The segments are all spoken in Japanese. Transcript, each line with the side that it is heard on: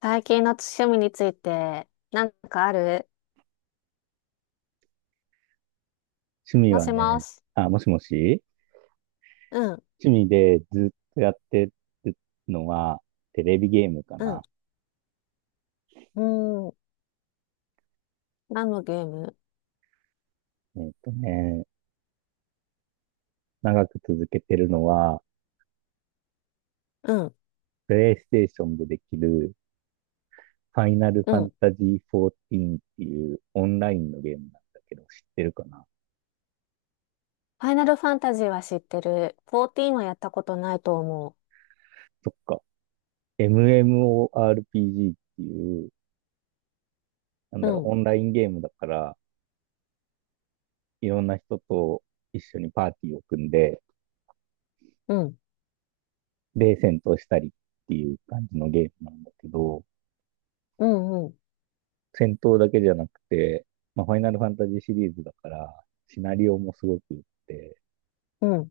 left: 最近の趣味について、なんかある？
right: 趣味
left: も
right: は
left: しも
right: ね、
left: し。
right: あ、もしもし。
left: うん、
right: 趣味でずっとやってるのは、テレビゲームか
left: う
right: な。
left: ん、うん。何のゲーム？
right: えっとね、長く続けてるのは、
left: うん、
right: プレイステーションでできる、ファイナル
left: う
right: ファン
left: ん。
right: タジー14っていうオンラインのゲームなんだけど、知ってるかな？
left: ファイナルファンタジーは知ってる。14はやったことないと思
right: そっか。MMORPG っていう、なん
left: う。
right: だろ
left: う
right: う、
left: ん、
right: オンラインゲームだから、いろんな人と一緒にパーティーを組んで、
left: うん、
right: で、戦闘したりっていう感じのゲームなんだけど、
left: うん、うん、
right: 戦闘だけじゃなくて、まあ、ファイナルファンタジーシリーズだから、シナリオもすごくって、
left: うん、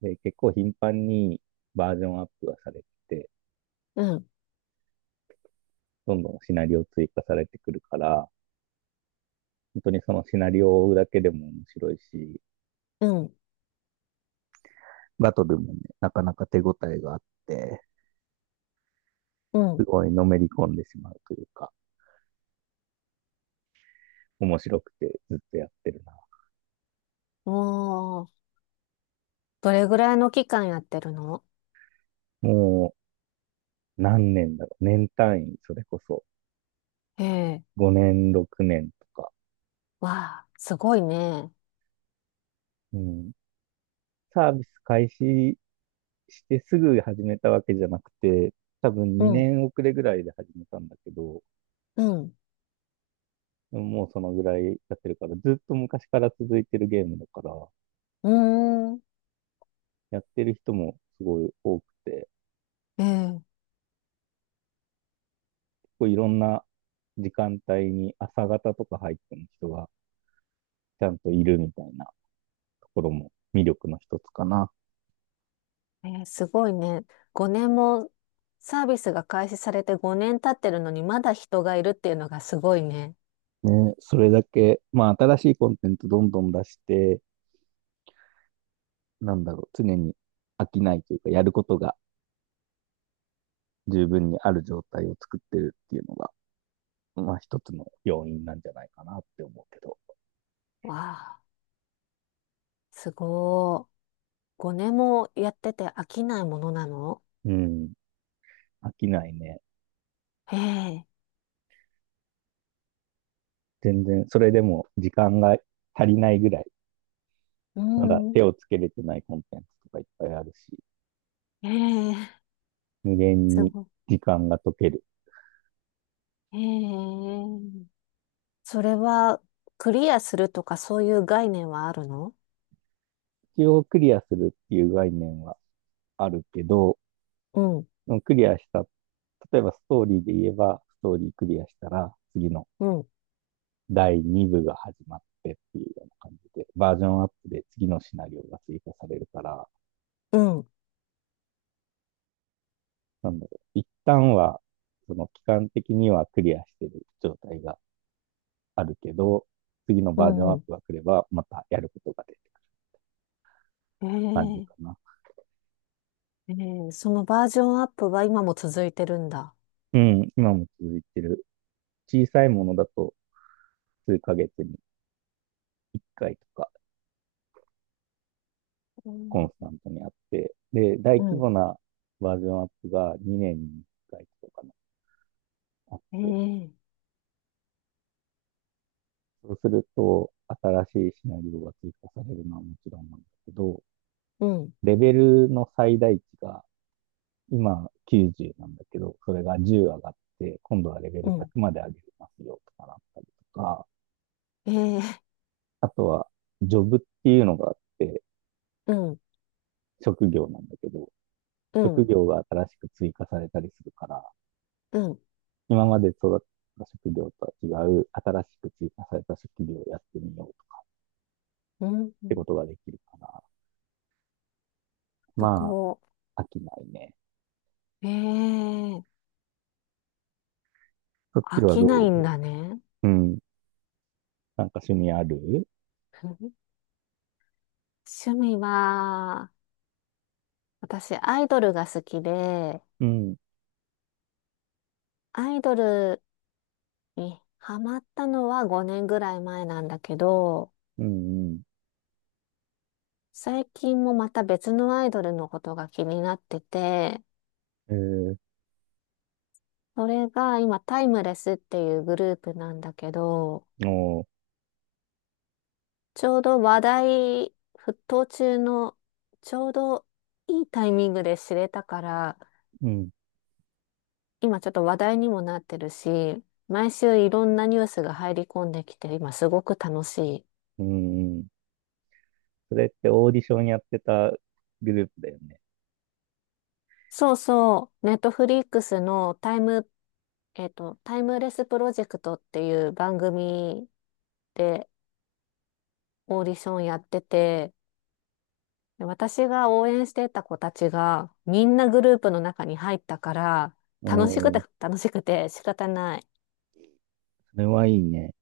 right: で、結構頻繁にバージョンアップがされてて、
left: うん、
right: どんどんシナリオ追加されてくるから、本当にそのシナリオを追うだけでも面白いし、
left: うん。
right: バトルもね、なかなか手応えがあって、
left: う
right: す
left: ん。
right: ごいのめり込んでしまうというか、面白くてずっとやってるな。
left: おー、どれぐらいの期間やってるの？
right: もう何年だろう。年単位、それこそ。
left: ええ、
right: 5年、6年とか。
left: わあ、すごいね。
right: うん。サービス開始してすぐ始めたわけじゃなくて、多分
left: う
right: 2
left: ん、
right: 年遅れぐらいで始めたんだけど、
left: うん、
right: もうそのぐらいやってるから、ずっと昔から続いてるゲームだから、
left: うーん。
right: やってる人もすごい多くて、
left: ええ。
right: こういろんな時間帯に朝方とか入ってる人がちゃんといるみたいなところも魅力の一つかな。
left: えーすごいね。5年もサービスが開始されて5年経ってるのにまだ人がいるっていうのがすごいね。
right: ね、それだけ、まあ新しいコンテンツどんどん出して、なんだろう、常に飽きないというか、やることが十分にある状態を作ってるっていうのが、まあ一つの要因なんじゃないかなって思うけど。
left: わあ、すごい。5年もやってて飽きないものなの？
right: うん。飽きないね。
left: ええ、
right: 全然、それでも時間が足りないぐらい、
left: う
right: まだ
left: ん、
right: 手をつけれてないコンテンツとかいっぱいあるし、
left: ええ、
right: 無限
left: す
right: に
left: ごい。
right: 時間が解ける。
left: ええ、それはクリアするとかそういう概念はあるの？
right: 一応クリアするっていう概念はあるけど、
left: うん、
right: クリアした、例えばストーリーで言えば、ストーリークリアしたら、次の
left: うん、
right: 第2部が始まってっていうような感じで、バージョンアップで次のシナリオが追加されるから、
left: うん、
right: なんだろう、一旦は、その期間的にはクリアしてる状態があるけど、次の
left: う
right: バージョン
left: ん、
right: ア
left: う
right: ッ
left: ん。
right: プが来れば、またやることが出る感じ
left: え
right: かな。
left: え、ええ、そのバージョンアップは今も続いてるんだ。
right: うん、今も続いてる。小さいものだと、数ヶ月に1回とか、
left: う
right: コン
left: ん、
right: スタントにあって、で、大
left: う
right: 規
left: ん。
right: 模なバージョンアップが2年に1回とかかなあって、
left: ええ。
right: そうすると、新しいシナリオが追加されるのはもちろんなんだけど、
left: うん、
right: レベルの最大値が今90なんだけど、それが10上がって、今度はレベ
left: う
right: ル
left: ん。
right: 100まで上げますよとかなったりとか、
left: ええ。
right: あとは、ジョブっていうのがあって、
left: うん、
right: 職業なんだけど、
left: う
right: 職
left: ん、
right: 業が新しく追加されたりするから、
left: うん、
right: 今まで育った職業とは違う、新しく追加された職業をやってみようとか
left: うん。
right: っ
left: う
right: てこ
left: ん。
right: とができるから、
left: そ
right: ま
left: こ、
right: あ、飽きないね。
left: ええ。
right: そっち
left: 飽
right: は
left: きな
right: ど
left: いん
right: う？
left: だね。
right: うん。なんか趣味ある？
left: 趣味は、私、アイドルが好きで、
right: うん、
left: アイドルにハマったのは5年ぐらい前なんだけど、
right: うん、
left: 最近もまた別のアイドルのことが気になってて、
right: うん。
left: それが今、タイムレスっていうグループなんだけど、
right: も
left: ちょうど話題沸騰中の、ちょうどいいタイミングで知れたから、
right: う、うん、
left: 今ちょっと話題にもなってるし、毎週いろんなニュースが入り込んできて、今すごく楽しい。
right: うん、うん。それってオーディションやってたグループだよね。
left: そうそう、ネットフリックスのタイム、タイムレスプロジェクトっていう番組でオーディションやってて、で私が応援してた子たちがみんなグループの中に入ったから、楽しく
right: お
left: て
right: ー、
left: 楽しくて仕方ない。
right: それはいいね。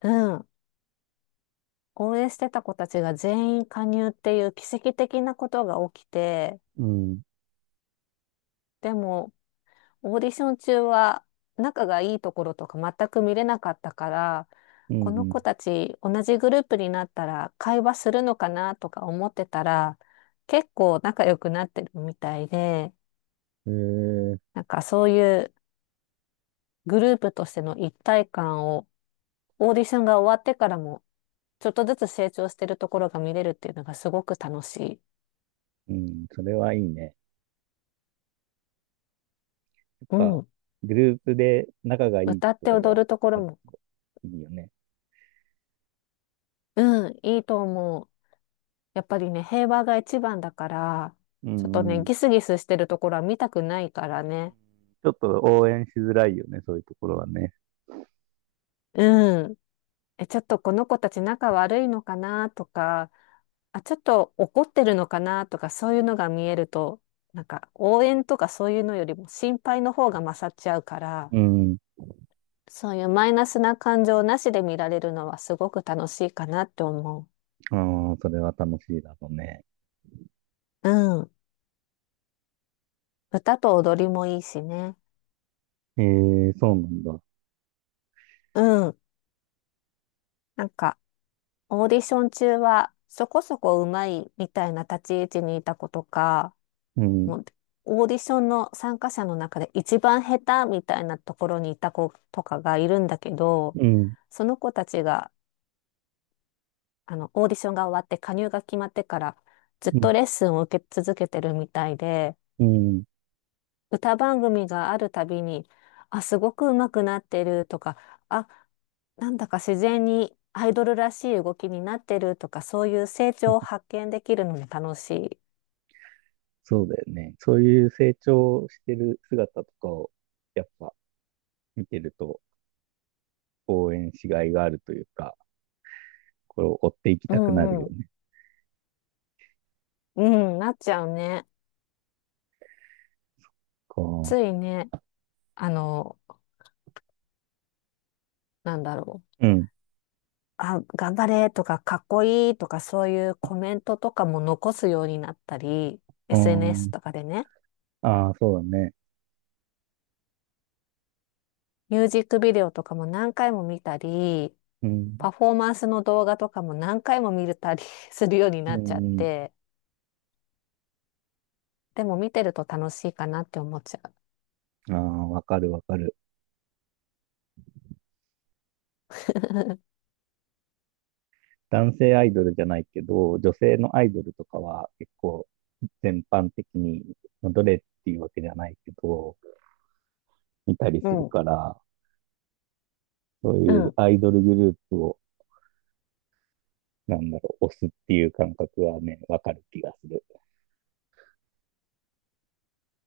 left: うん。応援してた子たちが全員加入っていう奇跡的なことが起きて、
right: うん、
left: でもオーディション中は仲がいいところとか全く見れなかったから、
right: う
left: この
right: ん、
left: 子たち同じグループになったら会話するのかなとか思ってたら、結構仲良くなってるみたいで、
right: うん。へえ、
left: なんかそういうグループとしての一体感をオーディションが終わってからもちょっとずつ成長してるところが見れるっていうのがすごく楽しい。
right: うん、それはいいね。やっ
left: う
right: ぱ、
left: ん。
right: グループで仲がいい
left: 歌
right: と
left: って
right: ころが
left: 踊るとこ
right: あ
left: ろ
right: る
left: も。
right: といいよね。
left: うん、いいと思う。やっぱりね、平和が一番だから、
right: う
left: ちょっと
right: ん、う
left: ね、
right: ん。
left: ギスギスしてるところは見たくないからね。
right: ちょっと応援しづらいよね、そういうところはね。
left: うん。え、ちょっとこの子たち仲悪いのかなとか、あ、ちょっと怒ってるのかなとか、そういうのが見えると、なんか応援とかそういうのよりも心配の方が勝っちゃうから、
right: うん。
left: そういうマイナスな感情なしで見られるのはすごく楽しいかなって思
right: ああ、それは楽しいだろうね。
left: う。うん。歌と踊りもいいしね。
right: ええ、そうなんだ。
left: うん。なんかオーディション中はそこそこうまいみたいな立ち位置にいた子とか、
right: うん、
left: もうオーディションの参加者の中で一番下手みたいなところにいた子とかがいるんだけど、
right: うん、
left: その子たちがあのオーディションが終わって加入が決まってからずっ
right: うん、
left: とレッスンを受け続けてるみたいで、
right: うん。
left: 歌番組があるたびに、あ、すごく上手くなってるとか、あ、なんだか自然にアイドルらしい動きになってるとか、そういう成長を発見できるのも楽しい。
right: そうだよね。そういう成長してる姿とかを、やっぱ見てると応援しがいがあるというか、これを追っていき
left: う
right: たくなる
left: ん
right: よ
left: うん。
right: ね。
left: うん、なっちゃうね。
right: こ
left: ついね、あの、なんだろう。
right: う、うん、
left: あ、頑張れとか、かっこいいとか、そういうコメントとかも残すようになったり、
right: う
left: SNS
right: ん、
left: とかでね、
right: ああ、そうだね。
left: ミュージックビデオとかも何回も見たり、
right: うん、
left: パフォーマンスの動画とかも何回も見れたり するように
right: う
left: なっちゃっ
right: ん、
left: て、でも見てると楽しいかなって思っちゃ
right: うん、ああ、わかるわかる。男性アイドルじゃないけど、女性のアイドルとかは結構全般的に、まあどれっていうわけじゃないけど、見たり
left: う。
right: する
left: ん。うん。
right: から、そう
left: う
right: いう
left: ん。
right: アイドルグループを、なんだろう、押すっていう感覚はね、わかる気がする。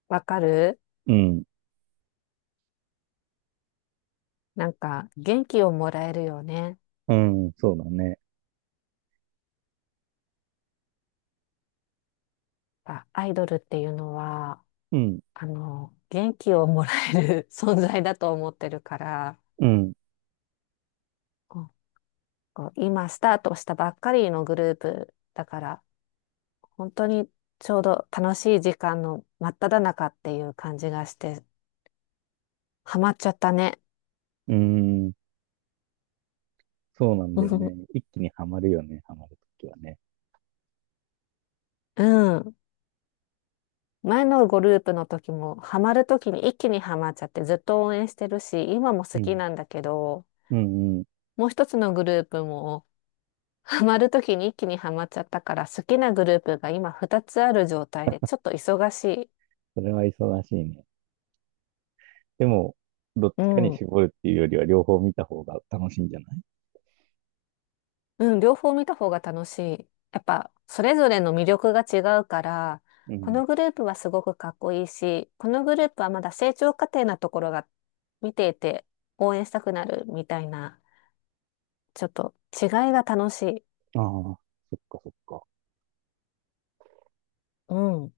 left: わかる。
right: うん、
left: なんか元気をもらえるよね。
right: うん、そうだね。
left: あ、アイドルっていうのは、
right: うん、
left: 元気をもらえる 存在だと思ってるから、
right: うん、
left: こうこう今スタートしたばっかりのグループだから、本当にちょうど楽しい時間の真っ只中っていう感じがして、ハマっちゃったね。
right: うん。そうなんだよね。一気にはまるよね、はまるときはね。
left: うん。前のグループの時も、ハマる時に一気にハマっちゃってずっと応援してるし、今も
right: う
left: 好き
right: ん。
left: なんだけど、
right: うんうん。
left: もう一つのグループも、ハマる時に一気にハマっちゃったから、好きなグループが今二つある状態で、ちょっと忙しい。
right: それは忙しいね。でも、どっ
left: う
right: ちかに
left: ん。
right: 絞るっていうよりは、両方見た方が楽しいんじゃない？
left: うん、両方見た方が楽しい。やっぱ、それぞれの魅力が違うから、
right: う
left: こ
right: ん。
left: のグループはすごくかっこいいし、このグループはまだ成長過程なところが見ていて応援したくなるみたいな、ちょっと違いが楽しい。
right: ああ、そっかそっか。
left: うん。